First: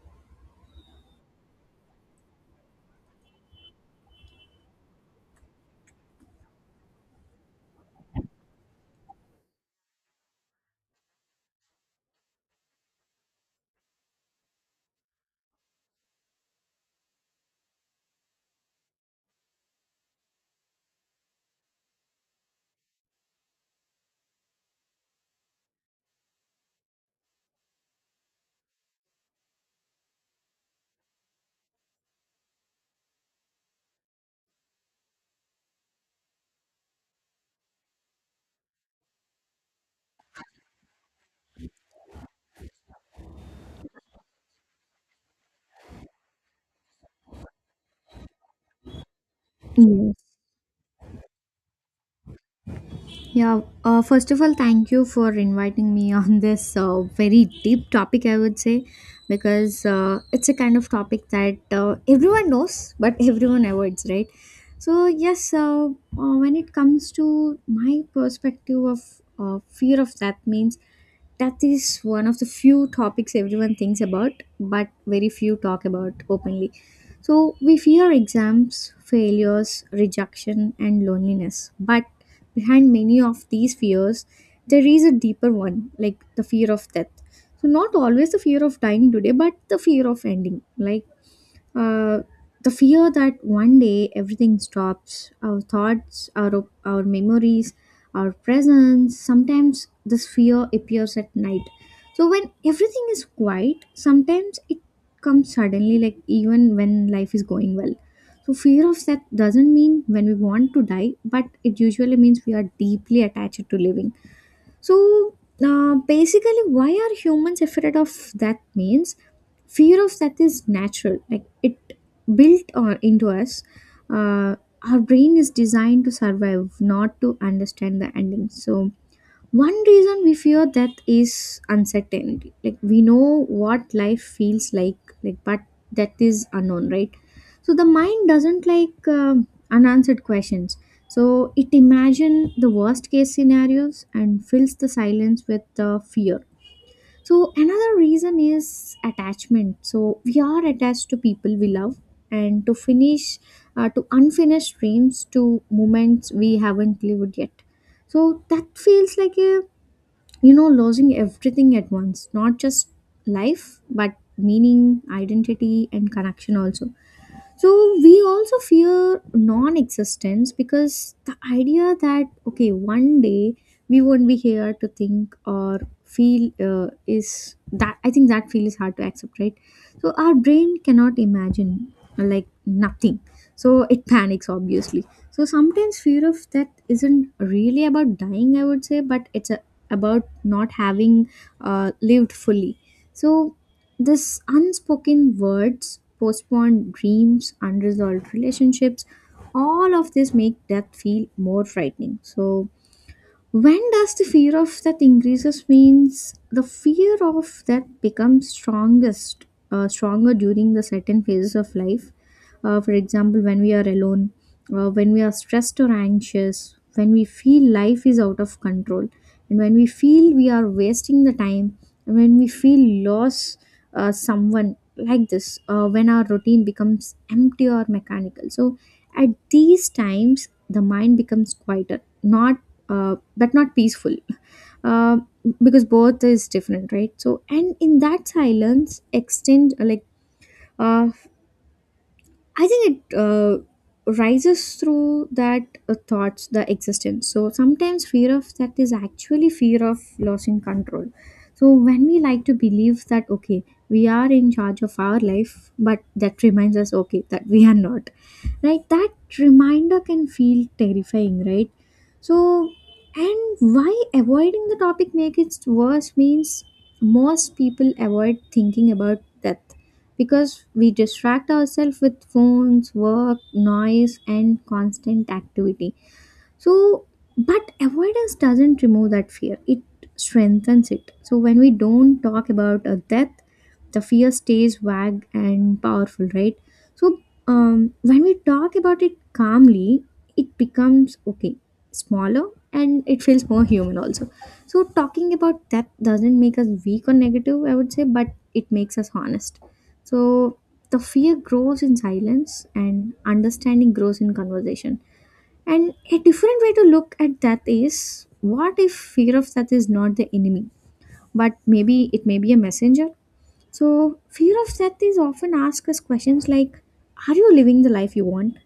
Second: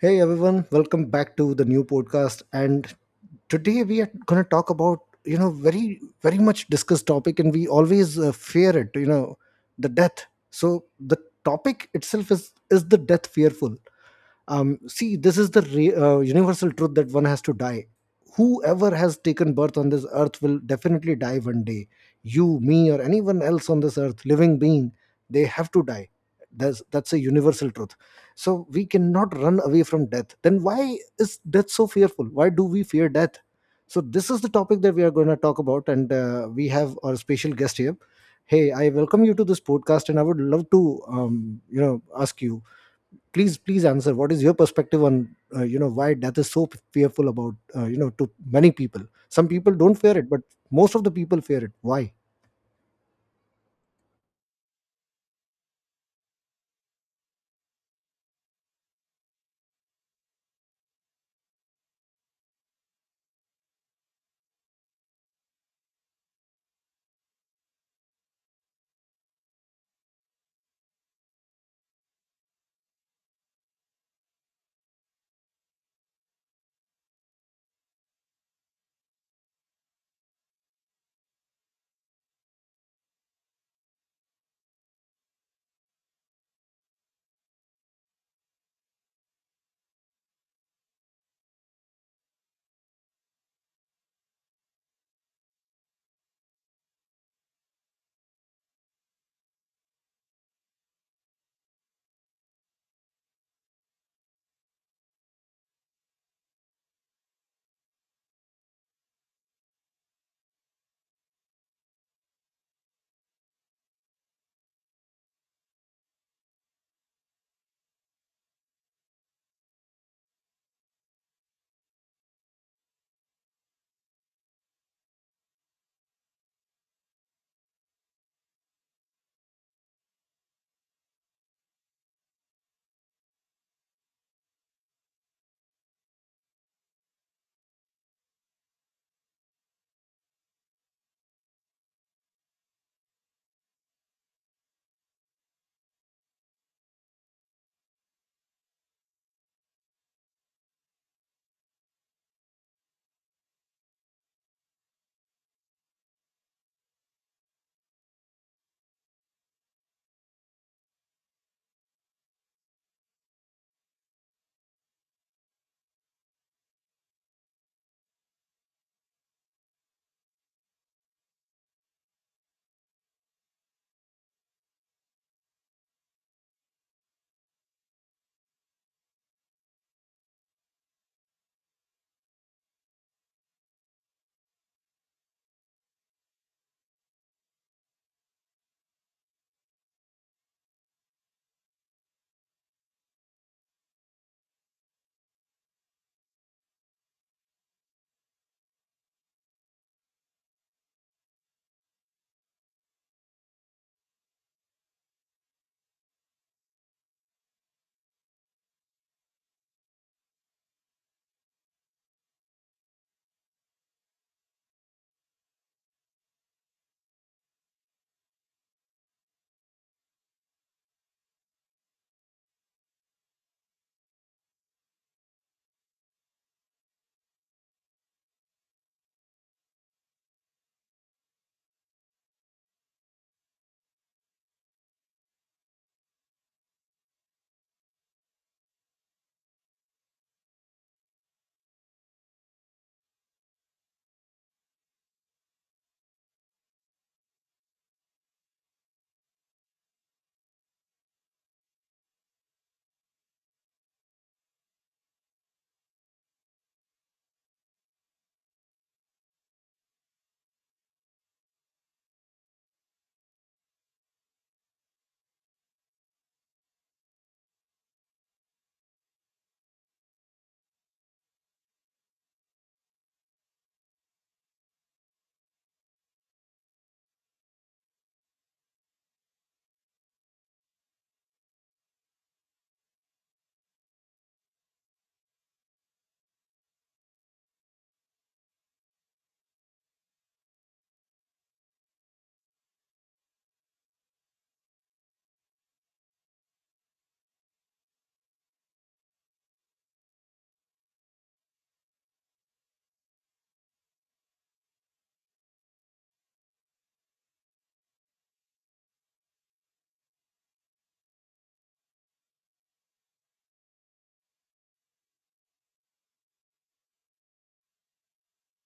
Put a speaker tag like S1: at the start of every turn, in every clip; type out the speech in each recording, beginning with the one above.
S1: Hey everyone, welcome back to the new podcast. And today we are going to talk about very much discussed topic, and we always fear it. The death. So the topic itself is the death fearful? See, this is the universal truth that one has to die. Whoever has taken birth on this earth will definitely die one day. You, me, or anyone else on this earth, living being, they have to die. That's a universal truth. So we cannot run away from death. Then why is death so fearful? Why do we fear death? So this is the topic that we are going to talk about, and we have our special guest here. Hey, I welcome you to this podcast, and I would love to ask you, please answer, what is your perspective on why death is so fearful about, to many people? Some people don't fear
S2: Yes.
S1: it, but most of the people fear it. Why?
S2: Yeah. First of all, thank you for inviting me on this very deep topic, I would say, because it's a kind of topic that everyone knows, but everyone avoids, right? So, yes, when it comes to my perspective of fear of death, means that is one of the few topics everyone thinks about, but very few talk about openly. So we fear exams, failures, rejection, and loneliness. But behind many of these fears, there is a deeper one, like the fear of death. So, not always the fear of dying today, but the fear of ending. Uh, the fear that one day everything stops, our thoughts, our memories, our presence. Sometimes this fear appears at night. So when everything is quiet, sometimes it comes suddenly, like even when life is going well. So fear of death doesn't mean when we want to die, but it usually means we are deeply attached to living. So basically, why are humans afraid of that? Means fear of that is natural. Like it built on into us. Uh, our brain is designed to survive, not to understand the ending. So one reason we fear death is uncertainty. We know what life feels like, but death is unknown, right? So the mind doesn't like unanswered questions. So it imagine the worst case scenarios and fills the silence with the fear. So another reason is attachment. So we are attached to people we love and to unfinished dreams, to moments we haven't lived yet, so that feels like a losing everything at once, not just life but meaning, identity, and connection also. So we also fear non-existence because the idea that okay, one day we won't be here to think or feel is that I think that feel is hard to accept, right? So our brain cannot imagine like nothing, so it panics, obviously. So sometimes fear of that isn't really about dying, I would say, but about not having lived fully. So this unspoken words, postponed dreams, unresolved relationships, all of this make death feel more frightening. So when does the fear of that increases means the fear of that becomes strongest, stronger during the certain phases of life. For example, when we are alone, when we are stressed or anxious, when we feel life is out of control, and when we feel we are wasting the time, and when we feel loss, someone like this, when our routine becomes empty or mechanical. So at these times, the mind becomes quieter, not but not peaceful, uh, because both is different, right? So, and in that silence, extend like uh, I think it rises through that thoughts, the existence. So sometimes fear of that is actually fear of losing control. So when we like to believe that okay, we are in charge of our life, but that reminds us okay that we are not. Right? That reminder can feel terrifying, right? So and why avoiding the topic makes it worse means most people avoid thinking about death because we distract ourselves with phones, work, noise, and constant activity. So, but avoidance doesn't remove that fear, it strengthens it. So, when we don't talk about a death, the fear stays vague and powerful, right? So, when we talk about it calmly, it becomes okay, smaller, and it feels more human also. So, talking about death doesn't make us weak or negative, I would say, but it makes us honest. So, the fear grows in silence, and understanding grows in conversation. And a different way to look at that is, what if fear of death is not the enemy, but maybe it may be a messenger? So, fear of death is often asked us questions like, are you living the life you want?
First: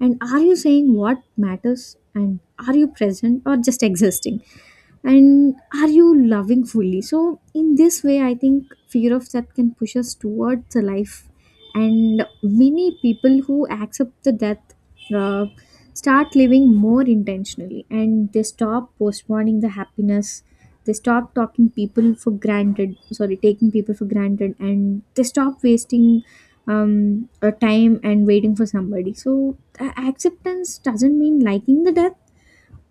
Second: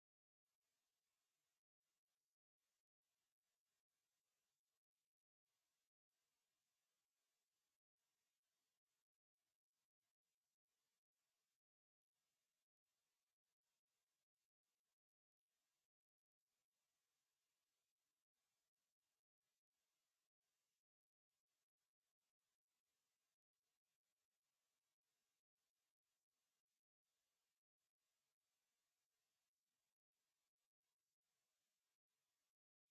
S2: And are you saying what matters? And are you present or just existing? And are you loving fully? So in this way I think fear of death can push us towards the life. And many people who accept the death uh, start living more intentionally, and they stop postponing the happiness. They stop talking people for granted, sorry, taking people for granted, and they stop wasting time and waiting for somebody. So acceptance doesn't mean liking the death,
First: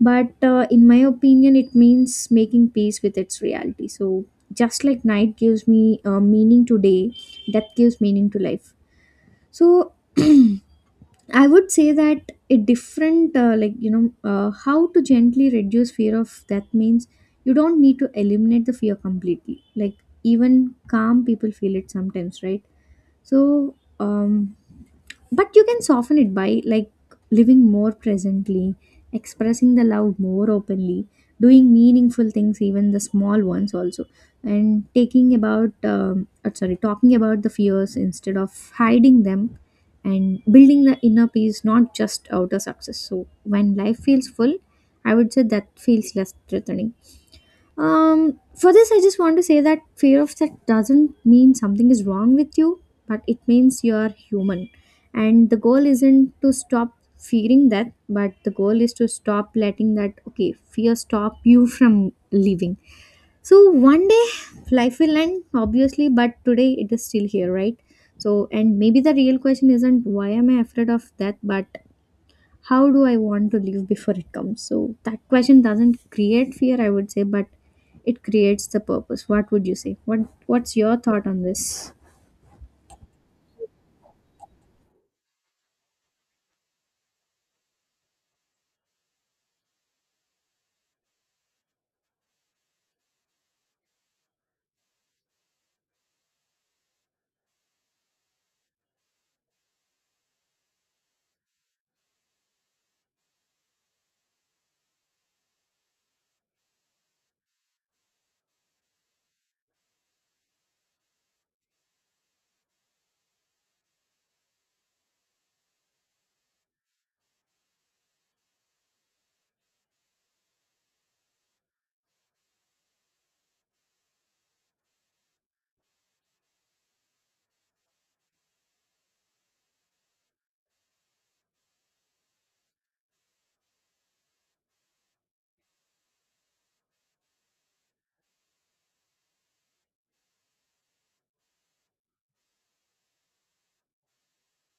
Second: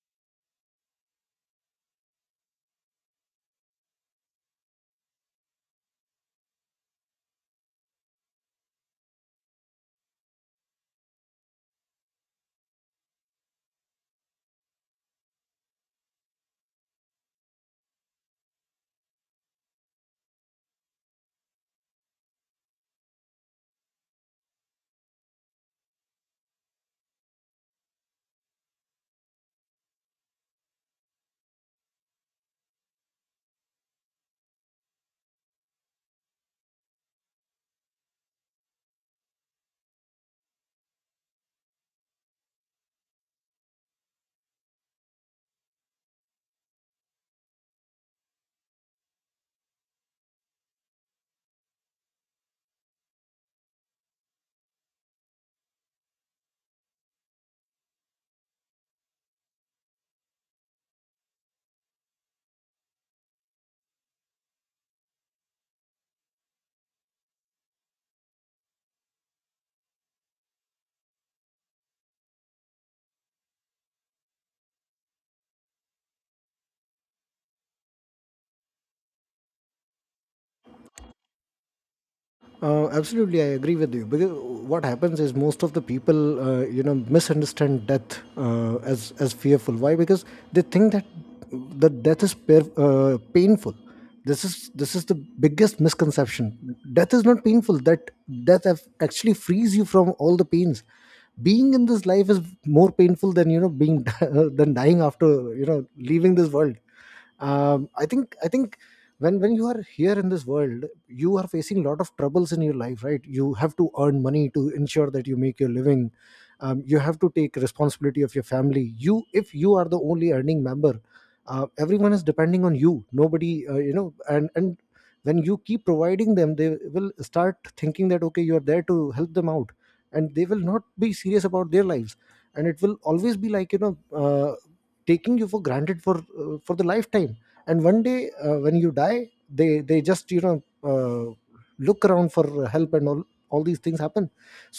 S2: but in my opinion, it means making peace with its reality. So, just like night gives me meaning to day, death gives meaning to life. So, I would say that a different, how to gently reduce fear of death means you don't need to eliminate the fear completely. Like, even calm people feel it sometimes, right? So, but you can soften it by like living more presently, expressing the love more openly, doing meaningful things, even the small ones also, and talking about the fears instead of hiding them, and building the inner peace, not just outer success. So, when life feels full, I would say that feels less threatening. For this, I just want to say that fear of sex doesn't mean something is wrong with you, but it means you're human. And the goal isn't to stop fearing that, but the goal is to stop letting that, okay, fear stop you from living. So one day life will end, obviously, but today it is still here, right? So, and maybe the real question isn't why am I afraid of that, but how do I want to leave before it comes? So that question doesn't create fear, I would say, but it creates the purpose. What would you say? What's your thought on this?
S1: Absolutely, I agree with you. Because what happens is, most of the people, misunderstand death as fearful. Why? Because they think that the death is painful. This is the biggest misconception. Death is not painful. That death actually frees you from all the pains. Being in this life is more painful than being than dying after leaving this world. I think when you are here in this world, you are facing a lot of troubles in your life. Right? You have to earn money to ensure that you make your living. You have to take responsibility of your family. You, if you are the only earning member, everyone is depending on you. Nobody and when you keep providing them, they will start thinking that okay, you are there to help them out, and they will not be serious about their lives. And it will always be like taking you for granted for the lifetime. And one day, when you die, they just uh, look around for help and all. All these things happen.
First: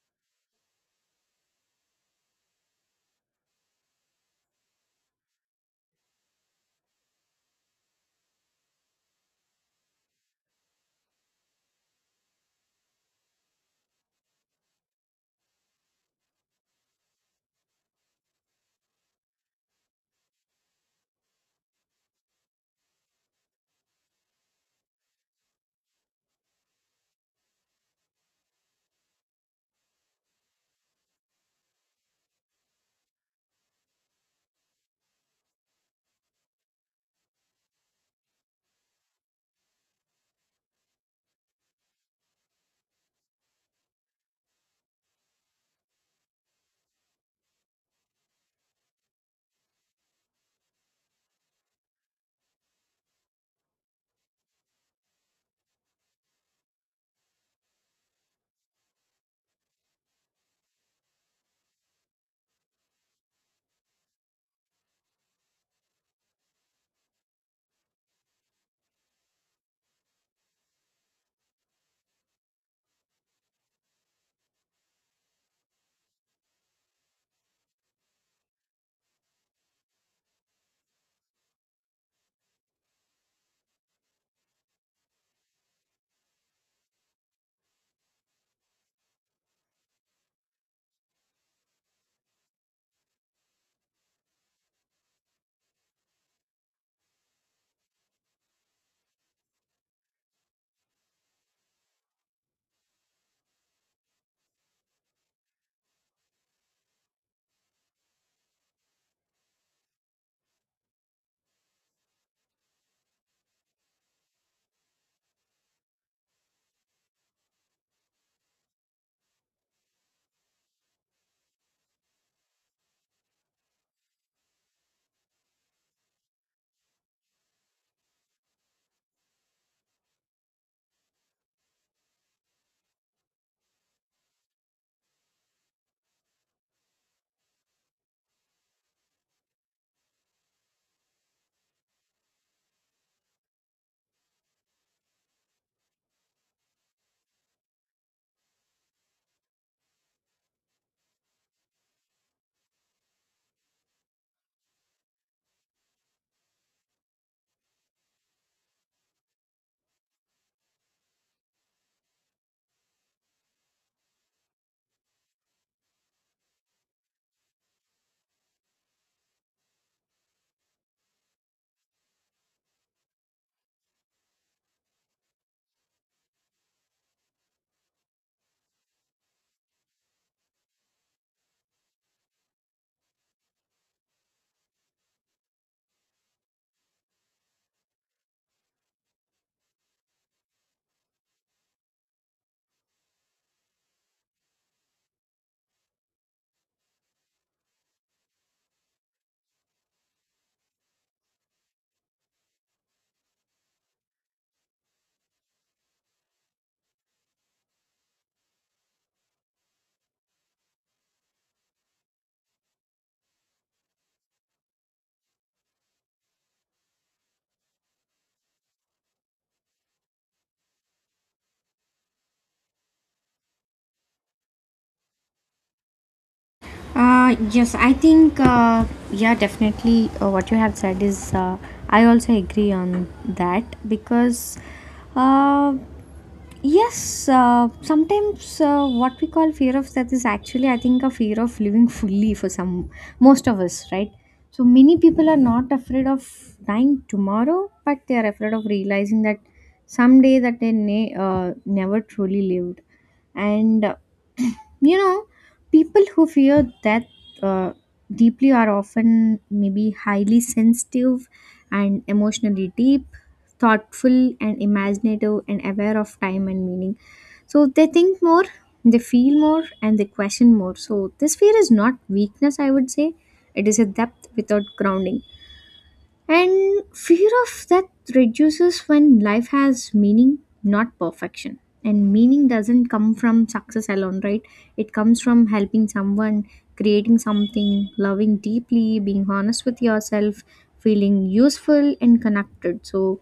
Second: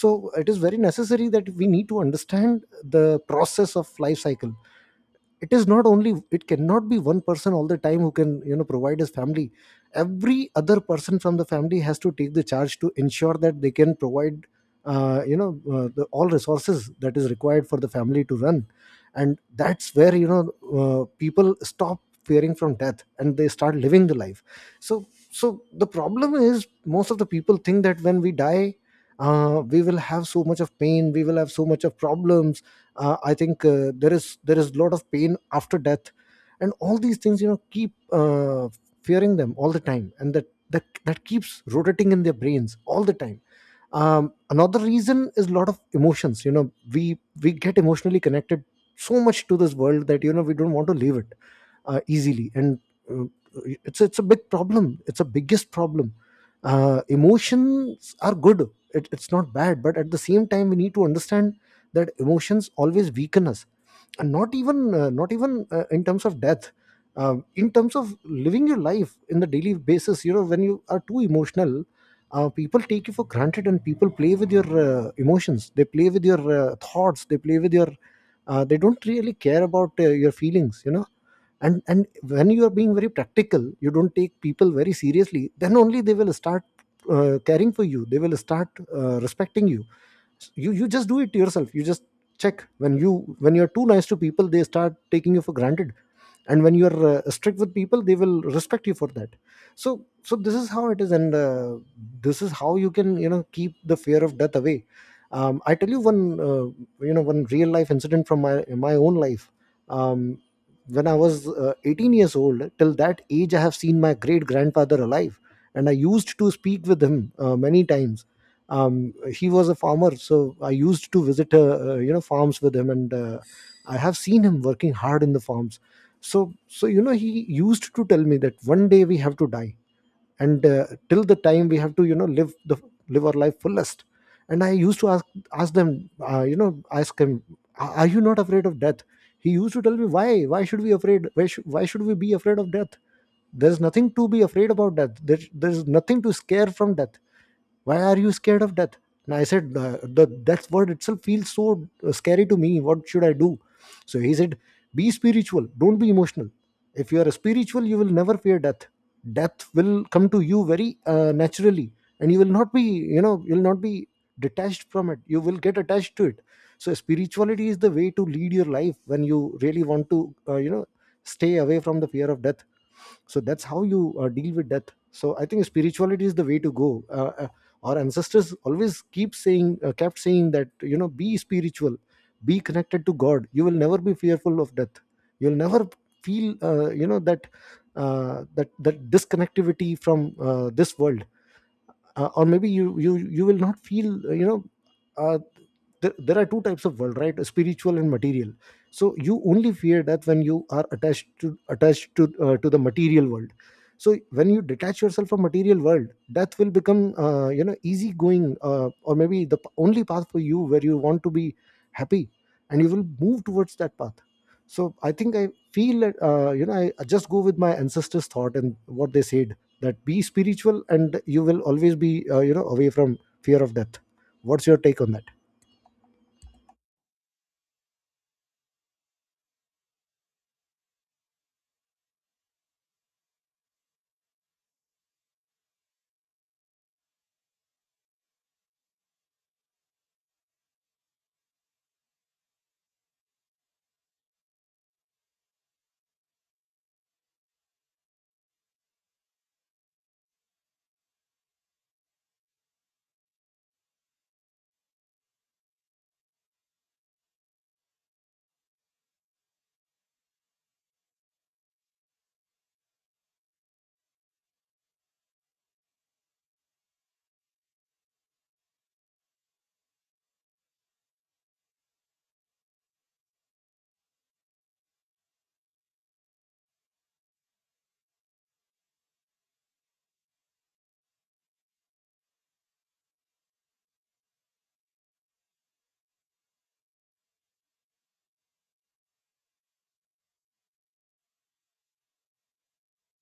S1: So it is very necessary that we need to understand the process of life cycle. It is not only, it cannot be one person all the time who can provide his family. Every other person from the family has to take the charge to ensure that they can provide the, all resources that is required for the family to run. And that's where people stop fearing from death and they start living the life. So the problem is, most of the people think that when we die, we will have so much of pain, we will have so much of problems. I think, there is a lot of pain after death. And all these things, keep fearing them all the time, and that keeps rotating in their brains all the time. Another reason is a lot of emotions. We get emotionally connected so much to this world that we don't want to leave it easily. And uh, it's a big problem. It's a biggest problem. Emotions are good. It's not bad, but at the same time we need to understand that emotions always weaken us. And not even, not even, in terms of death. Um, in terms of living your life in the daily basis, when you are too emotional, people take you for granted, and people play with your emotions, they play with your thoughts, they play with your they don't really care about your feelings, and when you are being very practical, you don't take people very seriously, then only they will start caring for you. They will start respecting you. You just do it yourself. You just check, when you, when you're too nice to people, they start taking you for granted. And when you're strict with people, they will respect you for that. So this is how it is, and this is how you can keep the fear of death away. I tell you one uh, one real life incident from my own life. um, when I was 18 years old, till that age, I have seen my great grandfather alive, and I used to speak with him many times. He was a farmer, so I used to visit, farms with him, and I have seen him working hard in the farms. So he used to tell me that one day we have to die, and till the time we have to live our life fullest. And I used to ask them you know ask him "A- are you not afraid of death?" He used to tell me, "Why? Why should we afraid why, should Why should we be afraid of death? There's nothing to be afraid about death. There's nothing to scare from death. Why are you scared of death?" And I said, "The death word itself feels so scary to me. What should I do?" So he said, be spiritual, don't be emotional. If you are spiritual, you will never fear death. Death will come to you very naturally, and you will not be, you'll not be detached from it. You will get attached to it. So spirituality is the way to lead your life when you really want to stay away from the fear of death. So that's how you deal with death. So I think spirituality is the way to go. Our ancestors always keep saying kept saying that, be spiritual, be connected to God. You will never be fearful of death. You'll never feel, that disconnectivity from this world. Or maybe you will not feel, uh, there, there are two types of world, right? Spiritual and material. So you only fear death when you are attached to to the material world. So when you detach yourself from material world, death will become easygoing, or maybe the only path for you, where you want to be happy, and you will move towards that path. So I think I feel that I just go with my ancestors' thought, and what they said, that be spiritual and you will always be away from fear of death. What's your take on that?
S2: Uh, yes, I think, uh, yeah, definitely what you have said is, I also agree on that because uh, yes, sometimes what we call fear of death is actually, I think, a fear of living fully for some, most of us, right? So many people are not afraid of dying tomorrow, but they are afraid of realizing that someday that they never truly lived. And you know, people who fear death uh, deeply are often maybe highly sensitive and emotionally deep, thoughtful and imaginative, and aware of time and meaning. So they think more, they feel more, and they question more. So this fear is not weakness, I would say. It is a depth without grounding. And fear of that reduces when life has meaning, not perfection. And meaning doesn't come from success alone, right? It comes from helping someone, creating something, loving deeply, being honest with yourself, feeling useful and connected. So,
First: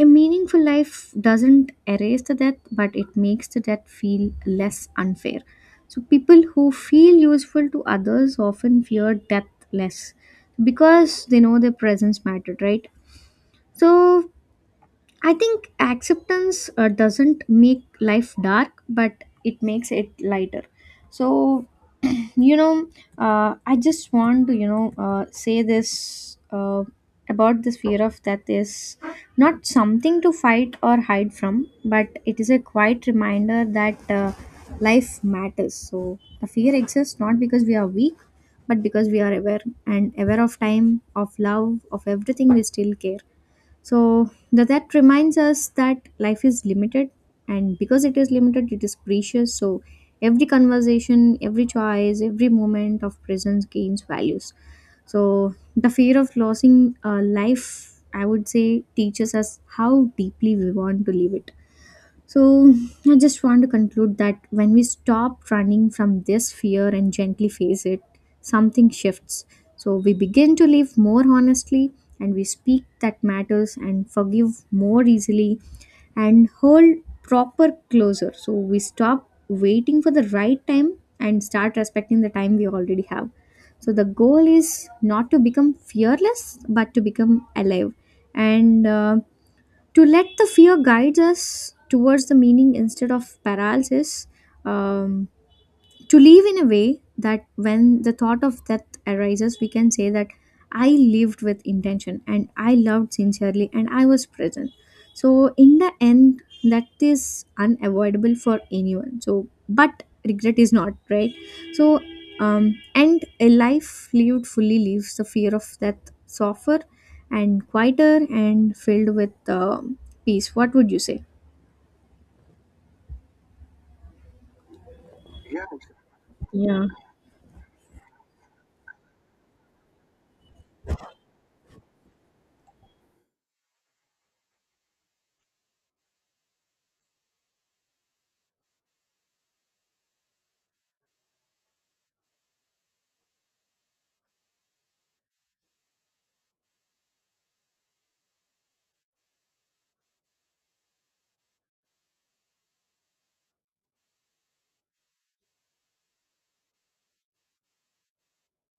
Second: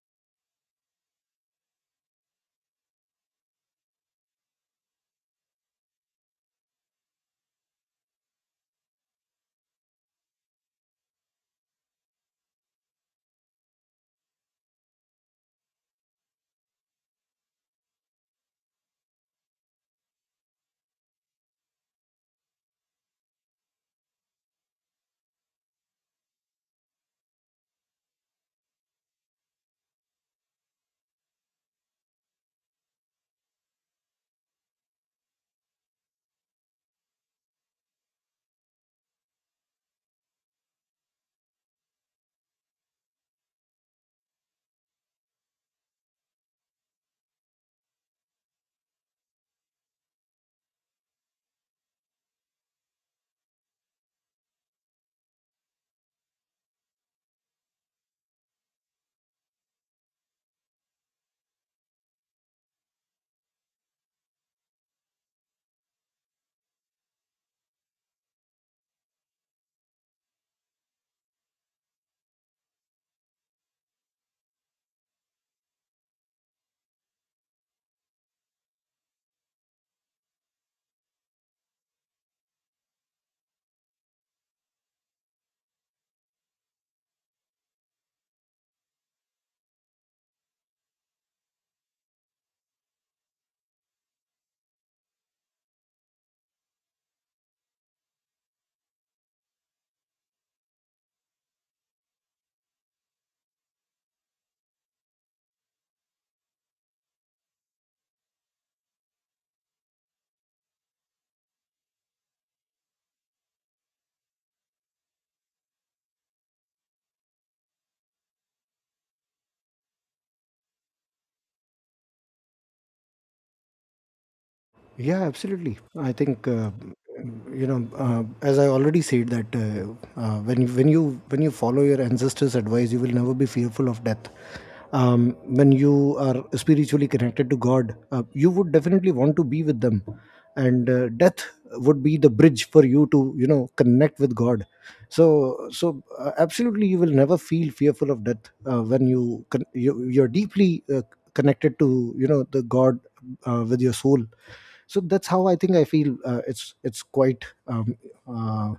S2: a meaningful life doesn't erase the death, but it makes the death feel less unfair. So, people who feel useful to others often fear death less because they know their presence mattered, right? So, I think acceptance doesn't make life dark, but it makes it lighter. So, you know, I just want to, you know, say this about this fear of death is not something to fight or hide from, but it is a quiet reminder that life matters. So, the fear exists not because we are weak, but because we are aware and aware of time, of love, of everything we still care. So that reminds us that life is limited, and because it is limited, it is precious. So every conversation, every choice, every moment of presence gains values. So the fear of losing life, I would say, teaches us how deeply we want to live it. So, I just want to conclude that when we stop running from this fear and gently face it, something shifts. So, we begin to live more honestly, and we speak that matters and forgive more easily and hold proper closer. So, we stop waiting for the right time and start respecting the time we already have. So, the goal is not to become fearless but to become alive. And to let the fear guide us towards the meaning instead of paralysis, um, to live in a way that when the thought of death arises, we can say that I lived with intention, and I loved sincerely, and I was present. So, in the end, that is unavoidable for anyone. So, but regret is not, right? So, and a life lived fully leaves the fear of death softer and quieter and filled with peace. What would you say?
S1: Yeah, absolutely. I think,
S2: Yeah.
S1: as I already said, that when you, when you follow your ancestors' advice, you will never be fearful of death. When you are spiritually connected to God, you would definitely want to be with them, and death would be the bridge for you to connect with God. Absolutely, you will never feel fearful of death when you, you you're deeply connected to the God with your soul. So that's how I think I feel, it's quite uh,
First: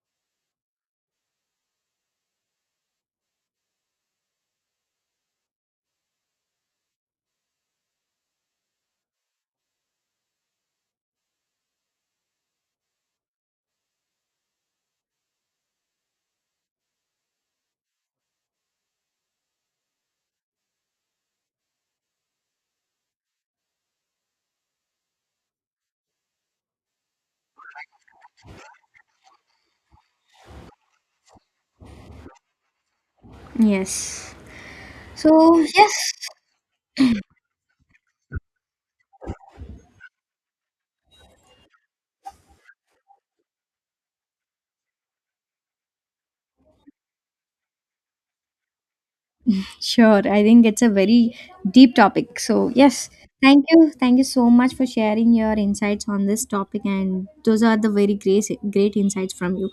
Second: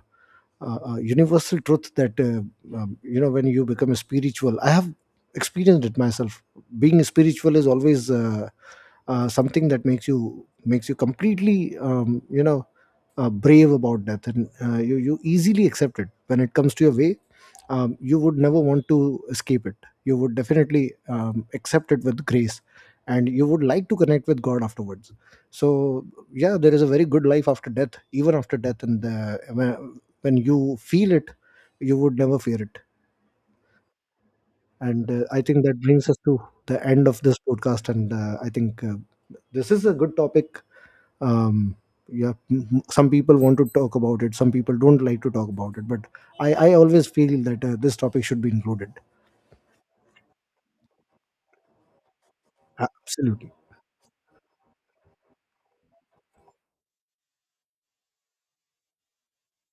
S1: universal truth that when you become a spiritual, I have experienced it myself. Being spiritual is always something that makes you, completely brave about death. And you easily accept it when it comes to your way. You would never want to escape it. You would definitely accept it with grace, and you would like to connect with God afterwards. So yeah, there is a very good life after death, even after death. And when you feel it, you would never fear it.
S2: Yes.
S1: And
S2: So
S1: I think that brings
S2: yes.
S1: us to the end of this podcast. And I think, this is a good topic. um yeah, some people want to talk about it, some people don't like to talk about it, but I always feel that this topic should be included.
S2: Sure, I think it's a very deep topic. So, yes,
S1: Absolutely.
S2: thank you. Thank you so much for sharing your insights on this topic. And those are the very great, great insights from you.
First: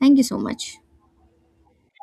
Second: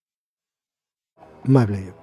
S2: Thank you so much.
S1: My pleasure.